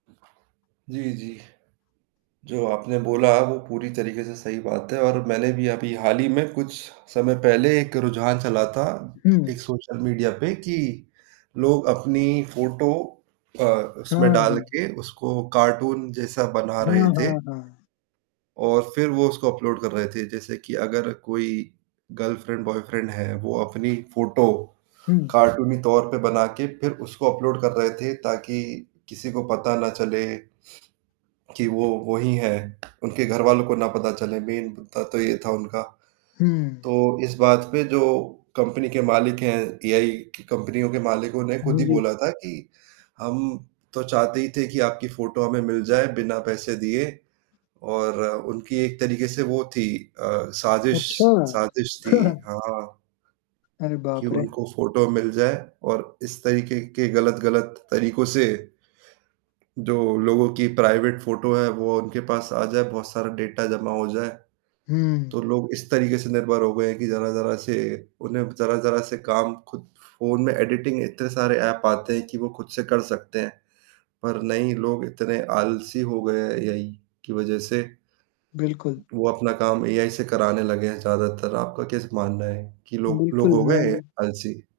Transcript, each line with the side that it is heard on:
right: जी, जी। जो आपने बोला वो पूरी तरीके से सही बात है और मैंने भी अभी हाल ही में कुछ समय पहले एक रुझान चला था, एक
left: हुँ।
right: सोशल मीडिया पे कि लोग अपनी फ़ोटो अ,
left: हाँ,
right: उसमें डाल
left: हाँ।
right: के उसको कार्टून जैसा बना रहे
left: हाँ,
right: थे।
left: हाँ, हाँ।
right: और फिर वो उसको अपलोड कर रहे थे, जैसे कि अगर कोई गर्लफ्रेंड बॉयफ्रेंड है, वो अपनी फ़ोटो,
left: हुँ।
right: कार्टूनी तौर पे बना के फिर उसको अपलोड कर रहे थे ताकि किसी को पता ना चले कि वो वोही है, उनके घरवालों को ना पता चले। मेन मुद्दा तो ये था उनका।
left: हुँ।
right: तो इस बात पे जो कंपनी के मालिक हैं एआई की कंपनियों के मालिकों ने खुद
left: हाँ,
right: ही
left: जी।
right: बोला था कि हम तो चाहते ही थे कि आपकी फ़ोटो हमें मिल जाए बिना पैसे दिए और उनकी एक तरीके से वो थी अ, साज़िश
left: अच्छा।
right: साज़िश थी। हाँ।
left: अरे
right: कि
left: बाप रे!
right: उनको फ़ोटो मिल जाए और इस तरीके के गलत-गलत तरीकों से, जो लोगों की प्राइवेट फ़ोटो है वो उनके पास आ जाए बहुत सारा डेटा जमा हो जाए। तो
left: हुँ।
right: लोग इस तरीके से निर्भर हो गए हैं कि ज़रा-ज़रा से उन्हें ज़रा-ज़रा से काम खुद फ़ोन में एडिटिंग इतने सारे ऐप आते हैं कि वो खुद से कर सकते हैं, पर नहीं लोग इतने आलसी हो गए एआई की वजह से।
left: बिल्कुल।
right: वो अपना काम एआई से कराने लगे हैं ज़्यादातर, आपका क्या स मानना है कि लोग लोग
left: बिल्कुल,
right: हो गए हैं
left: मैं
right: आलसी?